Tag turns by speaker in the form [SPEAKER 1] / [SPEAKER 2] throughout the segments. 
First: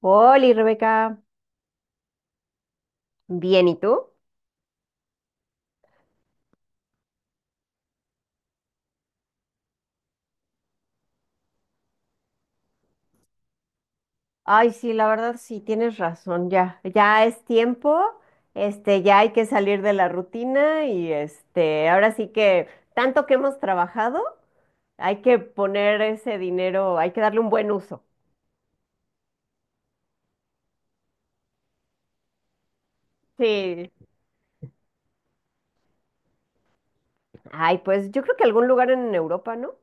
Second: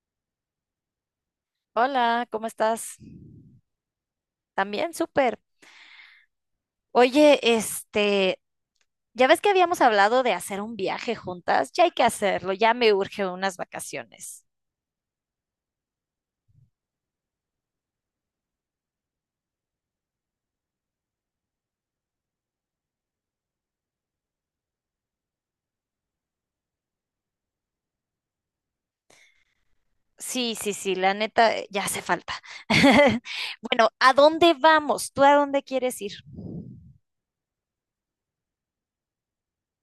[SPEAKER 1] Hola, Rebeca.
[SPEAKER 2] Hola, ¿cómo estás?
[SPEAKER 1] Bien, ¿y tú?
[SPEAKER 2] También, súper. Oye, ya ves que habíamos hablado de hacer un viaje juntas, ya hay que hacerlo, ya me urge unas vacaciones.
[SPEAKER 1] Ay, sí, la verdad sí, tienes razón, ya, ya es tiempo, ya hay que salir de la rutina y ahora sí que tanto que hemos trabajado, hay que poner ese dinero, hay que darle un buen uso.
[SPEAKER 2] Sí, sí, sí, la neta, ya hace falta.
[SPEAKER 1] Sí.
[SPEAKER 2] Bueno, ¿a dónde vamos? ¿Tú a dónde quieres ir?
[SPEAKER 1] Ay, pues yo creo que algún lugar en Europa, ¿no?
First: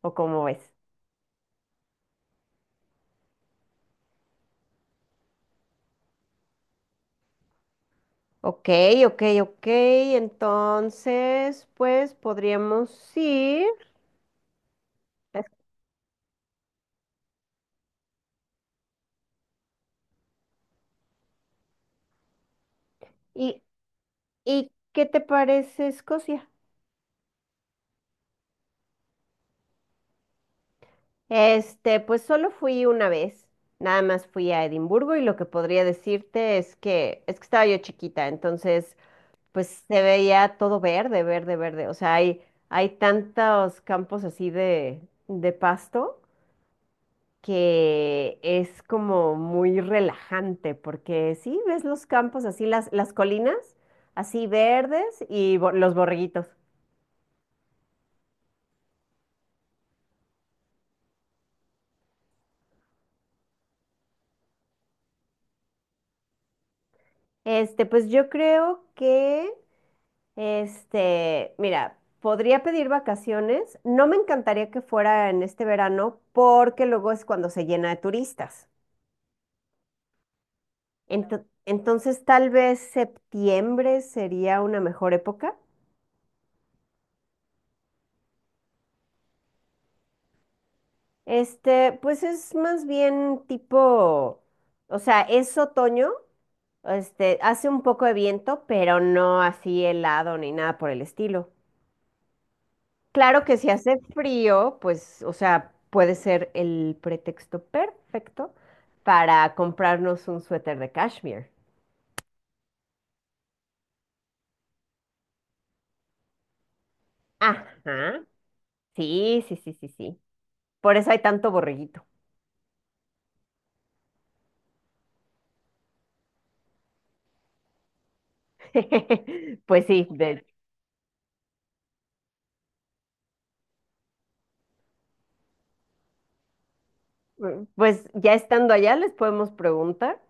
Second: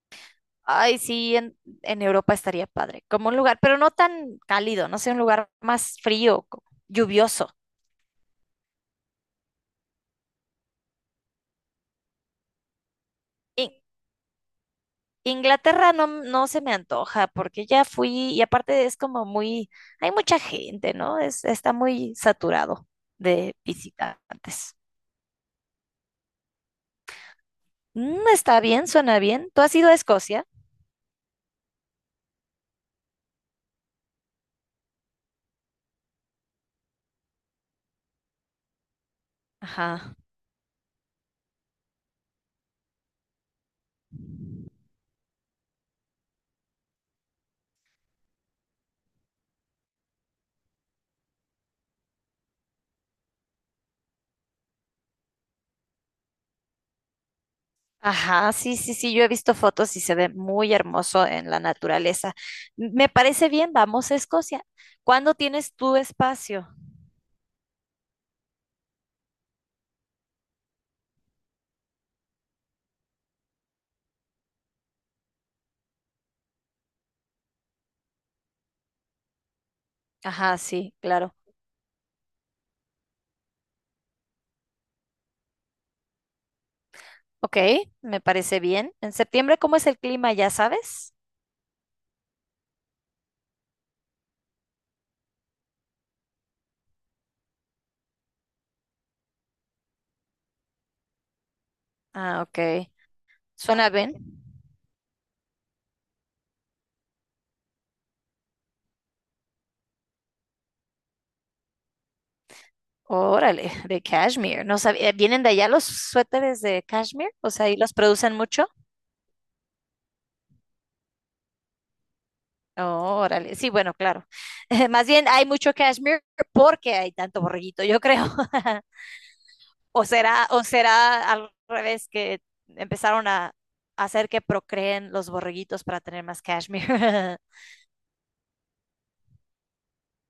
[SPEAKER 1] ¿O cómo ves?
[SPEAKER 2] Ay, sí, en Europa estaría padre, como un lugar, pero no tan cálido, no sé, un lugar más frío, lluvioso.
[SPEAKER 1] Ok, ok, ok, entonces, pues podríamos ir.
[SPEAKER 2] Inglaterra no, no se me antoja porque ya fui y aparte es como muy, hay mucha gente, ¿no? Está muy saturado de
[SPEAKER 1] ¿Y, y
[SPEAKER 2] visitantes.
[SPEAKER 1] qué te parece Escocia?
[SPEAKER 2] Mm, está bien, suena bien. ¿Tú has ido a Escocia?
[SPEAKER 1] Pues solo fui una vez, nada más fui a Edimburgo y lo que podría decirte es que estaba yo chiquita, entonces pues se
[SPEAKER 2] Ajá.
[SPEAKER 1] veía todo verde, verde, verde, o sea, hay tantos campos así de pasto que es como muy relajante porque sí, ves los campos así las colinas así verdes y los borreguitos.
[SPEAKER 2] Ajá, sí, sí, sí, yo he visto fotos y se ve muy hermoso en la naturaleza. Me parece bien, vamos a Escocia. ¿Cuándo tienes tu espacio?
[SPEAKER 1] Pues yo creo que mira, podría pedir vacaciones. No me encantaría que fuera en este verano porque luego es cuando se llena de turistas.
[SPEAKER 2] Ajá, sí, claro.
[SPEAKER 1] Entonces, tal vez septiembre sería una mejor época.
[SPEAKER 2] Ok, me parece bien. ¿En septiembre cómo es el clima, ya sabes?
[SPEAKER 1] Pues es más bien tipo, o sea, es otoño, hace un poco de viento, pero no así helado ni nada por el estilo.
[SPEAKER 2] Ah, ok.
[SPEAKER 1] Claro que si
[SPEAKER 2] ¿Suena
[SPEAKER 1] hace
[SPEAKER 2] bien?
[SPEAKER 1] frío, pues, o sea, puede ser el pretexto perfecto para comprarnos un suéter de cashmere.
[SPEAKER 2] Órale, de cashmere. No sabía, ¿vienen de allá los suéteres de cashmere? O sea, ahí los
[SPEAKER 1] Ajá.
[SPEAKER 2] producen mucho.
[SPEAKER 1] Sí, sí, sí, sí, sí. Por eso hay tanto borreguito.
[SPEAKER 2] Órale, sí, bueno, claro. Más bien hay mucho cashmere porque hay tanto borreguito, yo creo.
[SPEAKER 1] Pues
[SPEAKER 2] O
[SPEAKER 1] sí,
[SPEAKER 2] será, o será al revés que empezaron a hacer que procreen los borreguitos para tener más cashmere.
[SPEAKER 1] pues ya estando allá les podemos preguntar.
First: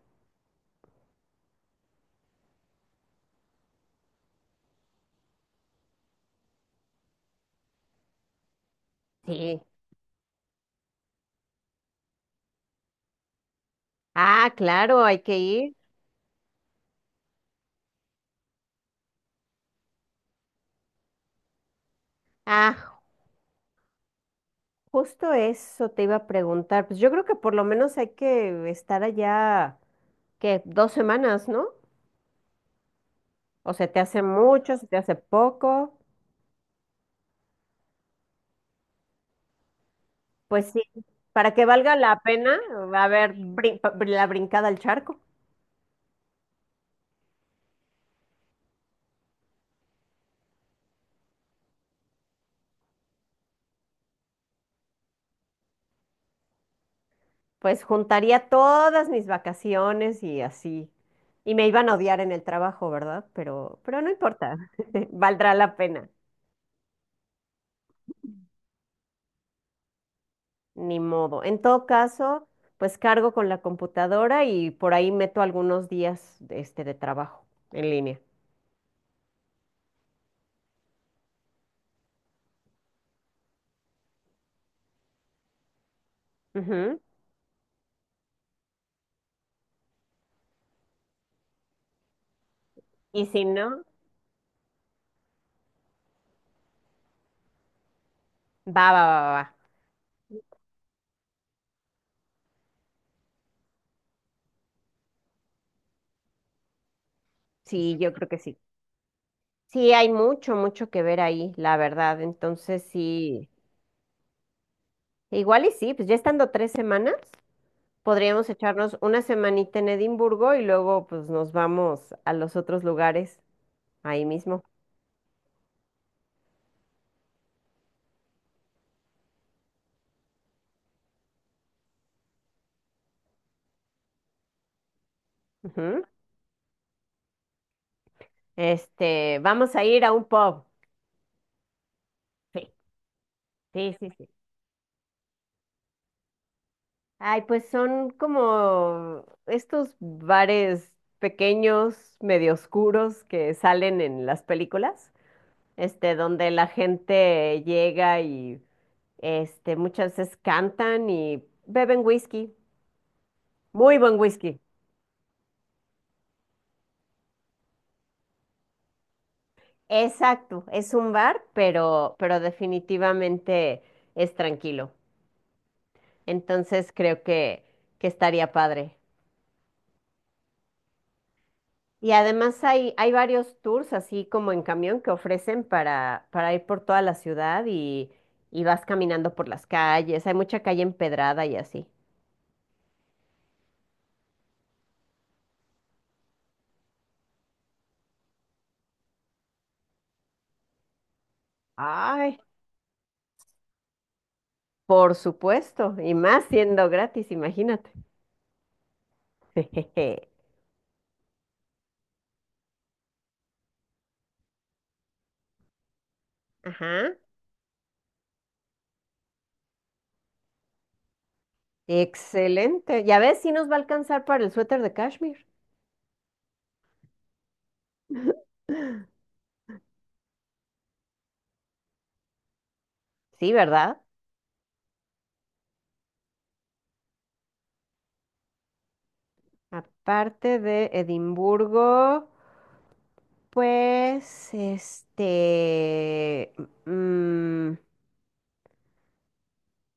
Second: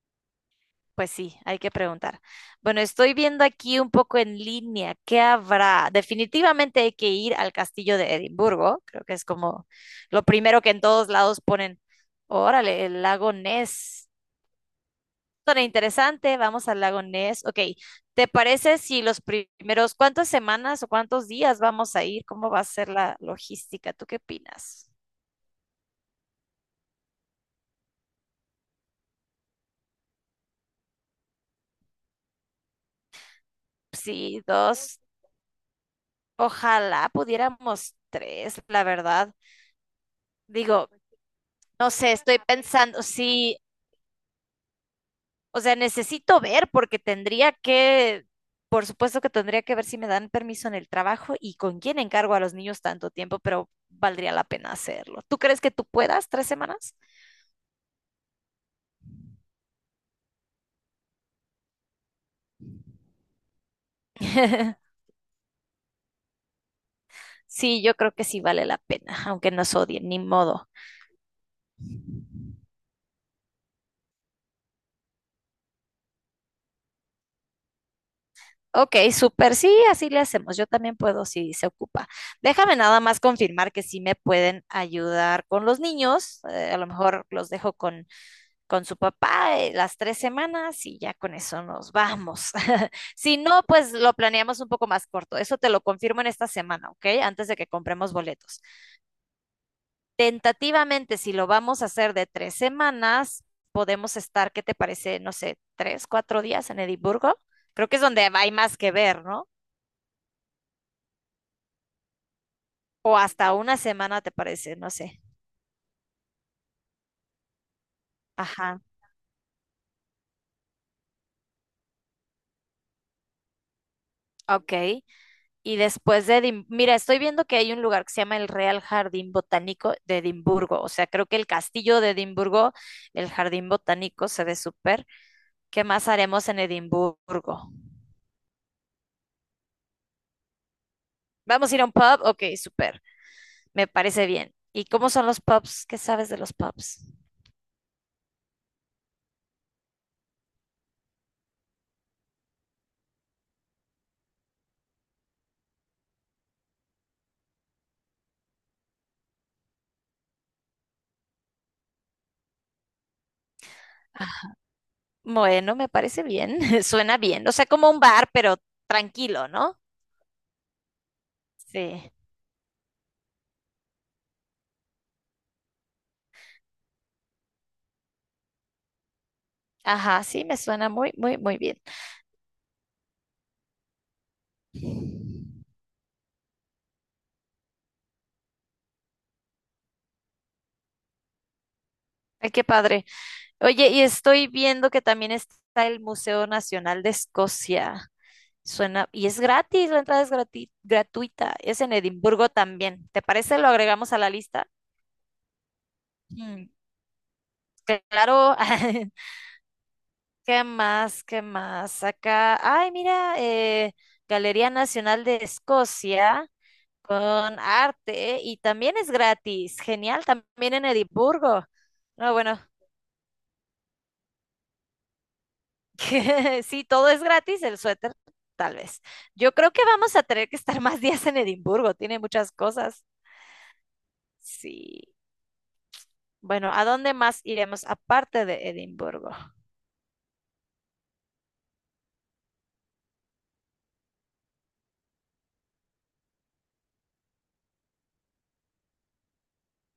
[SPEAKER 2] Pues sí, hay que preguntar. Bueno, estoy viendo aquí un poco en línea. ¿Qué habrá? Definitivamente hay que ir al castillo de Edimburgo. Creo que es
[SPEAKER 1] Sí.
[SPEAKER 2] como lo primero que en todos lados ponen. Órale, el lago Ness.
[SPEAKER 1] Ah, claro, hay que
[SPEAKER 2] Suena
[SPEAKER 1] ir.
[SPEAKER 2] interesante. Vamos al lago Ness. Ok, ¿te parece si cuántas semanas o cuántos días vamos a ir? ¿Cómo va a ser
[SPEAKER 1] Ah,
[SPEAKER 2] la logística? ¿Tú qué opinas?
[SPEAKER 1] justo eso te iba a preguntar. Pues yo creo que por lo menos hay que estar allá, ¿qué? 2 semanas, ¿no? O se te hace
[SPEAKER 2] Sí,
[SPEAKER 1] mucho, se te
[SPEAKER 2] dos.
[SPEAKER 1] hace poco.
[SPEAKER 2] Ojalá pudiéramos tres, la verdad.
[SPEAKER 1] Pues sí,
[SPEAKER 2] Digo,
[SPEAKER 1] para que
[SPEAKER 2] no
[SPEAKER 1] valga
[SPEAKER 2] sé,
[SPEAKER 1] la
[SPEAKER 2] estoy
[SPEAKER 1] pena,
[SPEAKER 2] pensando,
[SPEAKER 1] a ver,
[SPEAKER 2] sí,
[SPEAKER 1] la brincada al charco,
[SPEAKER 2] o sea, necesito ver porque por supuesto que tendría que ver si me dan permiso en el trabajo y con quién encargo a los niños tanto tiempo, pero valdría la pena hacerlo. ¿Tú crees que tú puedas 3 semanas?
[SPEAKER 1] pues juntaría todas mis vacaciones y así. Y me iban a odiar en el trabajo, ¿verdad? Pero no importa, valdrá la pena,
[SPEAKER 2] Sí, yo creo que sí vale la pena, aunque nos odien, ni modo.
[SPEAKER 1] ni modo. En todo caso, pues cargo con la computadora y por ahí meto algunos días de trabajo en línea.
[SPEAKER 2] Ok, súper, sí, así le hacemos. Yo también puedo si se ocupa. Déjame nada más confirmar que sí me pueden ayudar con los niños. A lo
[SPEAKER 1] Ujú.
[SPEAKER 2] mejor los dejo con su papá las 3 semanas y ya con eso nos vamos.
[SPEAKER 1] Y
[SPEAKER 2] Si
[SPEAKER 1] si
[SPEAKER 2] no,
[SPEAKER 1] no,
[SPEAKER 2] pues lo planeamos un poco más corto. Eso te lo confirmo en esta semana, ¿ok? Antes de que compremos boletos.
[SPEAKER 1] va, va, va, va. Va.
[SPEAKER 2] Tentativamente, si lo vamos a hacer de 3 semanas, podemos estar, ¿qué te parece? No sé, 3, 4 días en Edimburgo. Creo
[SPEAKER 1] Sí,
[SPEAKER 2] que es
[SPEAKER 1] yo creo
[SPEAKER 2] donde
[SPEAKER 1] que
[SPEAKER 2] hay
[SPEAKER 1] sí.
[SPEAKER 2] más que ver, ¿no?
[SPEAKER 1] Sí, hay mucho, mucho que ver ahí, la verdad. Entonces,
[SPEAKER 2] O
[SPEAKER 1] sí,
[SPEAKER 2] hasta una semana, ¿te parece? No sé.
[SPEAKER 1] igual y sí, pues ya estando 3 semanas, podríamos
[SPEAKER 2] Ajá.
[SPEAKER 1] echarnos una semanita en Edimburgo y luego pues nos vamos a los otros lugares ahí mismo.
[SPEAKER 2] Ok. Mira, estoy viendo que hay un lugar que se llama el Real Jardín Botánico de Edimburgo. O sea, creo que el castillo de Edimburgo, el Jardín Botánico, se ve súper. ¿Qué
[SPEAKER 1] Ujú.
[SPEAKER 2] más haremos en Edimburgo?
[SPEAKER 1] Este, vamos a ir a un pub.
[SPEAKER 2] ¿Vamos a ir a un pub? Ok,
[SPEAKER 1] Sí,
[SPEAKER 2] súper. Me
[SPEAKER 1] sí, sí,
[SPEAKER 2] parece
[SPEAKER 1] sí.
[SPEAKER 2] bien. ¿Y cómo son los pubs? ¿Qué sabes de los pubs?
[SPEAKER 1] Ay, pues son como estos bares pequeños, medio oscuros que salen en las películas, donde la gente llega y muchas veces cantan y beben whisky, muy buen whisky.
[SPEAKER 2] Bueno, me parece bien. Suena bien. O sea, como un bar, pero tranquilo, ¿no?
[SPEAKER 1] Exacto, es un bar,
[SPEAKER 2] Sí.
[SPEAKER 1] pero definitivamente es tranquilo. Entonces creo que estaría padre.
[SPEAKER 2] Ajá, sí, me suena muy, muy, muy bien.
[SPEAKER 1] Y además hay, hay varios tours, así como en camión, que ofrecen para ir por toda la ciudad y vas caminando por las calles. Hay mucha calle empedrada y así.
[SPEAKER 2] Ay, qué padre. Oye, y estoy viendo que también está el Museo Nacional de Escocia. Suena, y es gratis, la entrada es gratuita. Es en
[SPEAKER 1] Ay,
[SPEAKER 2] Edimburgo también. ¿Te parece? Lo agregamos a la lista.
[SPEAKER 1] por supuesto, y más
[SPEAKER 2] Mm,
[SPEAKER 1] siendo gratis, imagínate.
[SPEAKER 2] claro. ¿Qué más? ¿Qué más? Acá, ay, mira, Galería Nacional de Escocia
[SPEAKER 1] Ajá.
[SPEAKER 2] con arte y también es gratis. Genial, también en Edimburgo. No, bueno,
[SPEAKER 1] Excelente. Ya ves, si nos va a alcanzar para el suéter de cashmere.
[SPEAKER 2] sí, todo es gratis, el suéter tal vez. Yo creo que vamos a tener que estar más días en Edimburgo, tiene muchas cosas.
[SPEAKER 1] Sí, ¿verdad?
[SPEAKER 2] Sí. Bueno, ¿a dónde más iremos aparte de Edimburgo?
[SPEAKER 1] Aparte de Edimburgo, pues, mm,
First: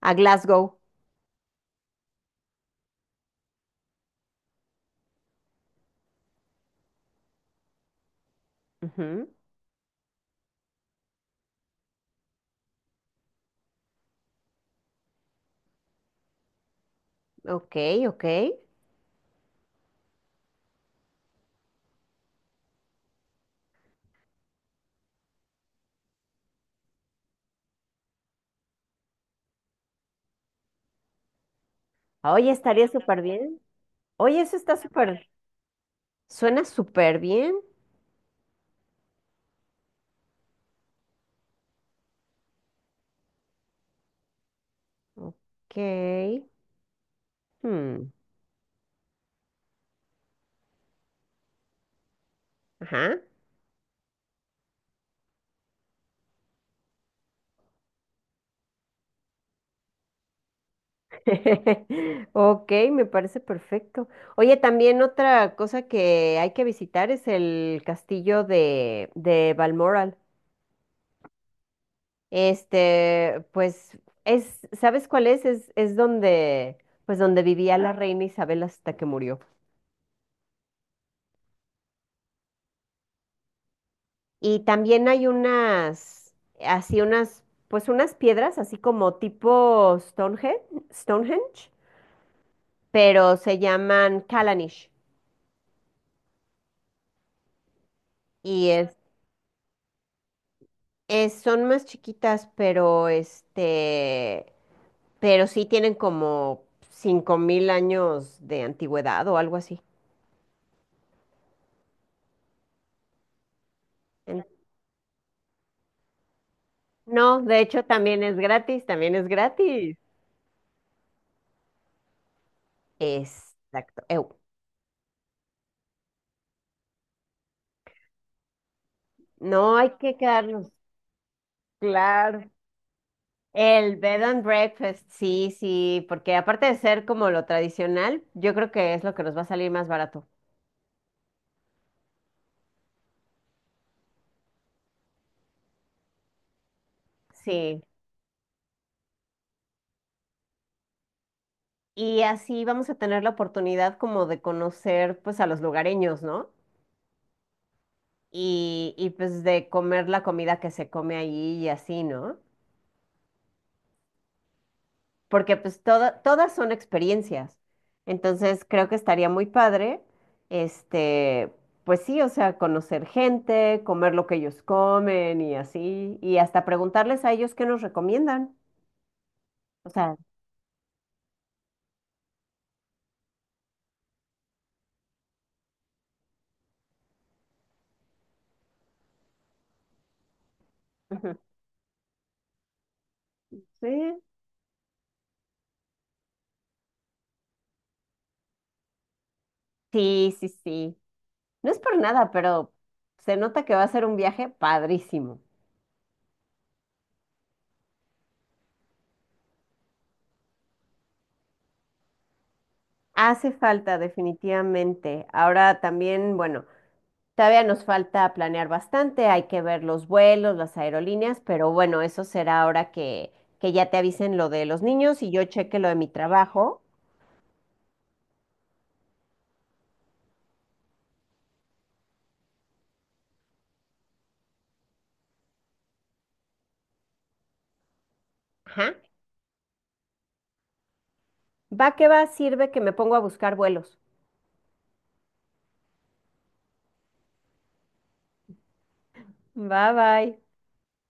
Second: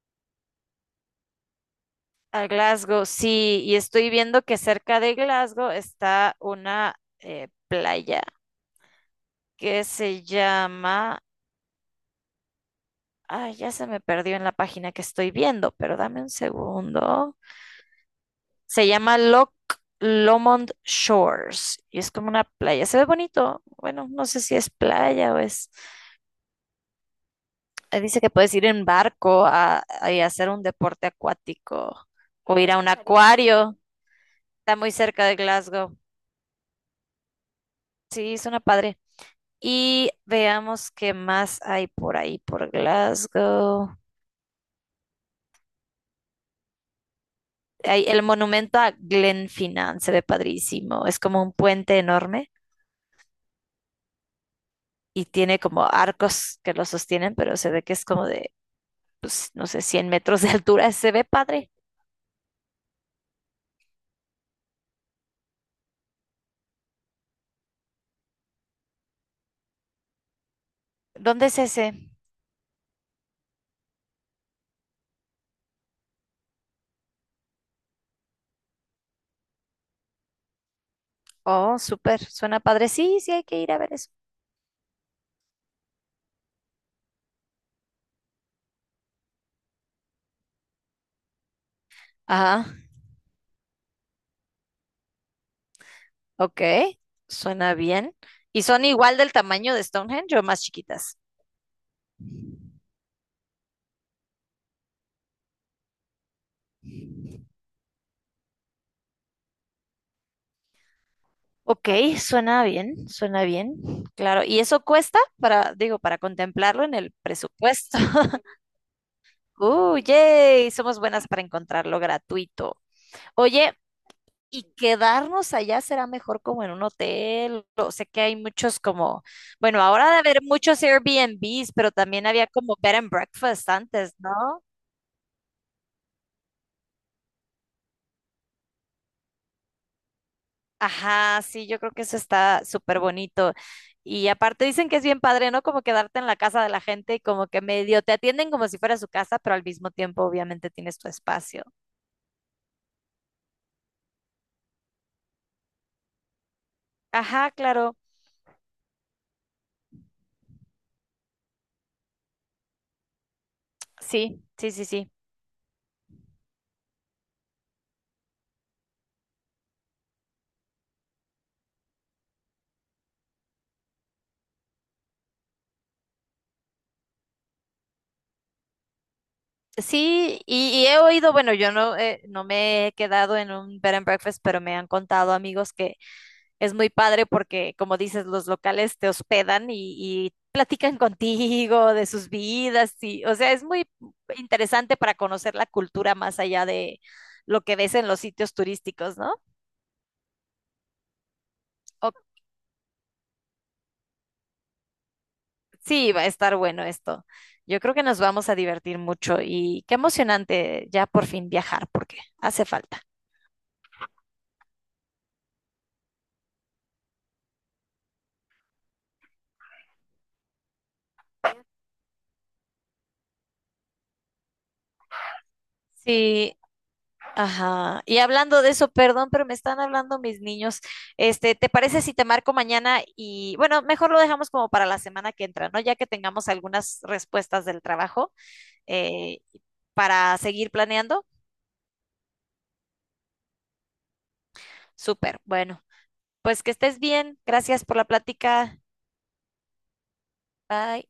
[SPEAKER 1] a Glasgow.
[SPEAKER 2] A Glasgow, sí, y estoy viendo que cerca de Glasgow está una playa
[SPEAKER 1] Ujú.
[SPEAKER 2] que se llama... Ay, ya se me perdió en la página que estoy viendo, pero dame un segundo.
[SPEAKER 1] Ok, ok.
[SPEAKER 2] Se llama Loch Lomond Shores y es como una playa. Se ve bonito. Bueno, no sé si es playa o es. Dice que puedes ir en barco y hacer un deporte acuático
[SPEAKER 1] Oye,
[SPEAKER 2] o ir a
[SPEAKER 1] estaría
[SPEAKER 2] un
[SPEAKER 1] súper bien.
[SPEAKER 2] acuario.
[SPEAKER 1] Oye, eso está
[SPEAKER 2] Está muy cerca
[SPEAKER 1] súper,
[SPEAKER 2] de Glasgow.
[SPEAKER 1] suena súper bien.
[SPEAKER 2] Sí, suena padre. Y veamos qué más hay por ahí, por Glasgow.
[SPEAKER 1] Ok.
[SPEAKER 2] Hay
[SPEAKER 1] hmm,
[SPEAKER 2] el monumento a Glenfinnan, se ve padrísimo. Es como un puente enorme
[SPEAKER 1] Ajá.
[SPEAKER 2] y tiene como arcos que lo sostienen, pero se ve que es como de pues, no sé, 100 metros de altura. Se ve padre.
[SPEAKER 1] Ok, me parece perfecto. Oye, también otra cosa que hay que visitar es el castillo de Balmoral.
[SPEAKER 2] ¿Dónde es ese?
[SPEAKER 1] Pues, es, ¿sabes cuál es? Es donde, pues, donde vivía la reina Isabel hasta que murió.
[SPEAKER 2] Oh, súper, suena padre. Sí, sí, hay que ir a ver eso.
[SPEAKER 1] Y también hay unas, así unas, pues unas piedras, así como tipo Stonehenge, Stonehenge,
[SPEAKER 2] Ajá.
[SPEAKER 1] pero se llaman Callanish.
[SPEAKER 2] Ok, suena bien. ¿Y
[SPEAKER 1] Y
[SPEAKER 2] son
[SPEAKER 1] es
[SPEAKER 2] igual del tamaño de Stonehenge o más chiquitas?
[SPEAKER 1] Son más chiquitas, pero pero sí tienen como 5.000 años de antigüedad o algo así.
[SPEAKER 2] Ok, suena bien, suena bien. Claro,
[SPEAKER 1] En-
[SPEAKER 2] ¿y eso cuesta para, digo, para contemplarlo en el
[SPEAKER 1] No, de hecho
[SPEAKER 2] presupuesto?
[SPEAKER 1] también es gratis, también es gratis.
[SPEAKER 2] ¡Uh, yay! Somos buenas para encontrarlo gratuito. Oye,
[SPEAKER 1] Exacto.
[SPEAKER 2] y quedarnos allá será mejor como en un hotel. O sé que hay muchos como,
[SPEAKER 1] No
[SPEAKER 2] bueno,
[SPEAKER 1] hay
[SPEAKER 2] ahora de
[SPEAKER 1] que
[SPEAKER 2] haber
[SPEAKER 1] quedarnos,
[SPEAKER 2] muchos Airbnbs, pero también había
[SPEAKER 1] claro.
[SPEAKER 2] como bed and breakfast
[SPEAKER 1] El
[SPEAKER 2] antes,
[SPEAKER 1] bed
[SPEAKER 2] ¿no?
[SPEAKER 1] and breakfast, sí, sí, porque aparte de ser como lo tradicional, yo creo que es lo que nos va a salir más barato.
[SPEAKER 2] Ajá, sí, yo creo que eso está súper bonito. Y aparte dicen que es bien padre, ¿no? Como quedarte en la casa de la gente y como que
[SPEAKER 1] Sí.
[SPEAKER 2] medio te atienden como si fuera su casa, pero al mismo tiempo obviamente tienes tu espacio.
[SPEAKER 1] Y así vamos a tener la oportunidad como de conocer pues a los lugareños, ¿no?
[SPEAKER 2] Ajá, claro.
[SPEAKER 1] Y, y pues de comer la comida que se come allí y así, ¿no?
[SPEAKER 2] Sí, sí, sí, sí.
[SPEAKER 1] Porque pues todas son experiencias. Entonces creo que estaría muy padre, este, pues sí, o sea, conocer gente, comer lo que ellos comen y así, y hasta preguntarles a ellos qué nos recomiendan. O sea,
[SPEAKER 2] Sí, y he oído, bueno, yo no, no me he quedado en un bed and breakfast, pero me han contado amigos que es muy padre porque, como dices, los locales te hospedan y platican
[SPEAKER 1] ujú.
[SPEAKER 2] contigo de sus vidas y, o sea, es muy
[SPEAKER 1] Sí,
[SPEAKER 2] interesante para conocer la cultura más allá de lo que ves en los sitios turísticos, ¿no?
[SPEAKER 1] sí, sí, sí. No es por
[SPEAKER 2] O-
[SPEAKER 1] nada, pero se nota que va a ser un viaje padrísimo.
[SPEAKER 2] sí, va a estar bueno esto. Yo creo que nos vamos a divertir mucho y qué emocionante ya por fin viajar porque hace falta.
[SPEAKER 1] Hace falta, definitivamente. Ahora también, bueno. Todavía nos falta planear bastante, hay que ver los vuelos, las aerolíneas, pero bueno, eso será ahora que ya te avisen lo de los niños y yo cheque lo de mi
[SPEAKER 2] Sí,
[SPEAKER 1] trabajo.
[SPEAKER 2] ajá. Y hablando de eso, perdón, pero me están hablando mis niños. Este, ¿te parece si te marco mañana? Y bueno, mejor lo dejamos como para la semana que entra, ¿no? Ya que tengamos algunas respuestas del trabajo
[SPEAKER 1] Ajá.
[SPEAKER 2] eh, para seguir planeando.
[SPEAKER 1] Va que va, sirve que me pongo a buscar vuelos.
[SPEAKER 2] Súper. Bueno, pues que estés bien. Gracias por la plática.
[SPEAKER 1] Bye bye.
[SPEAKER 2] Bye.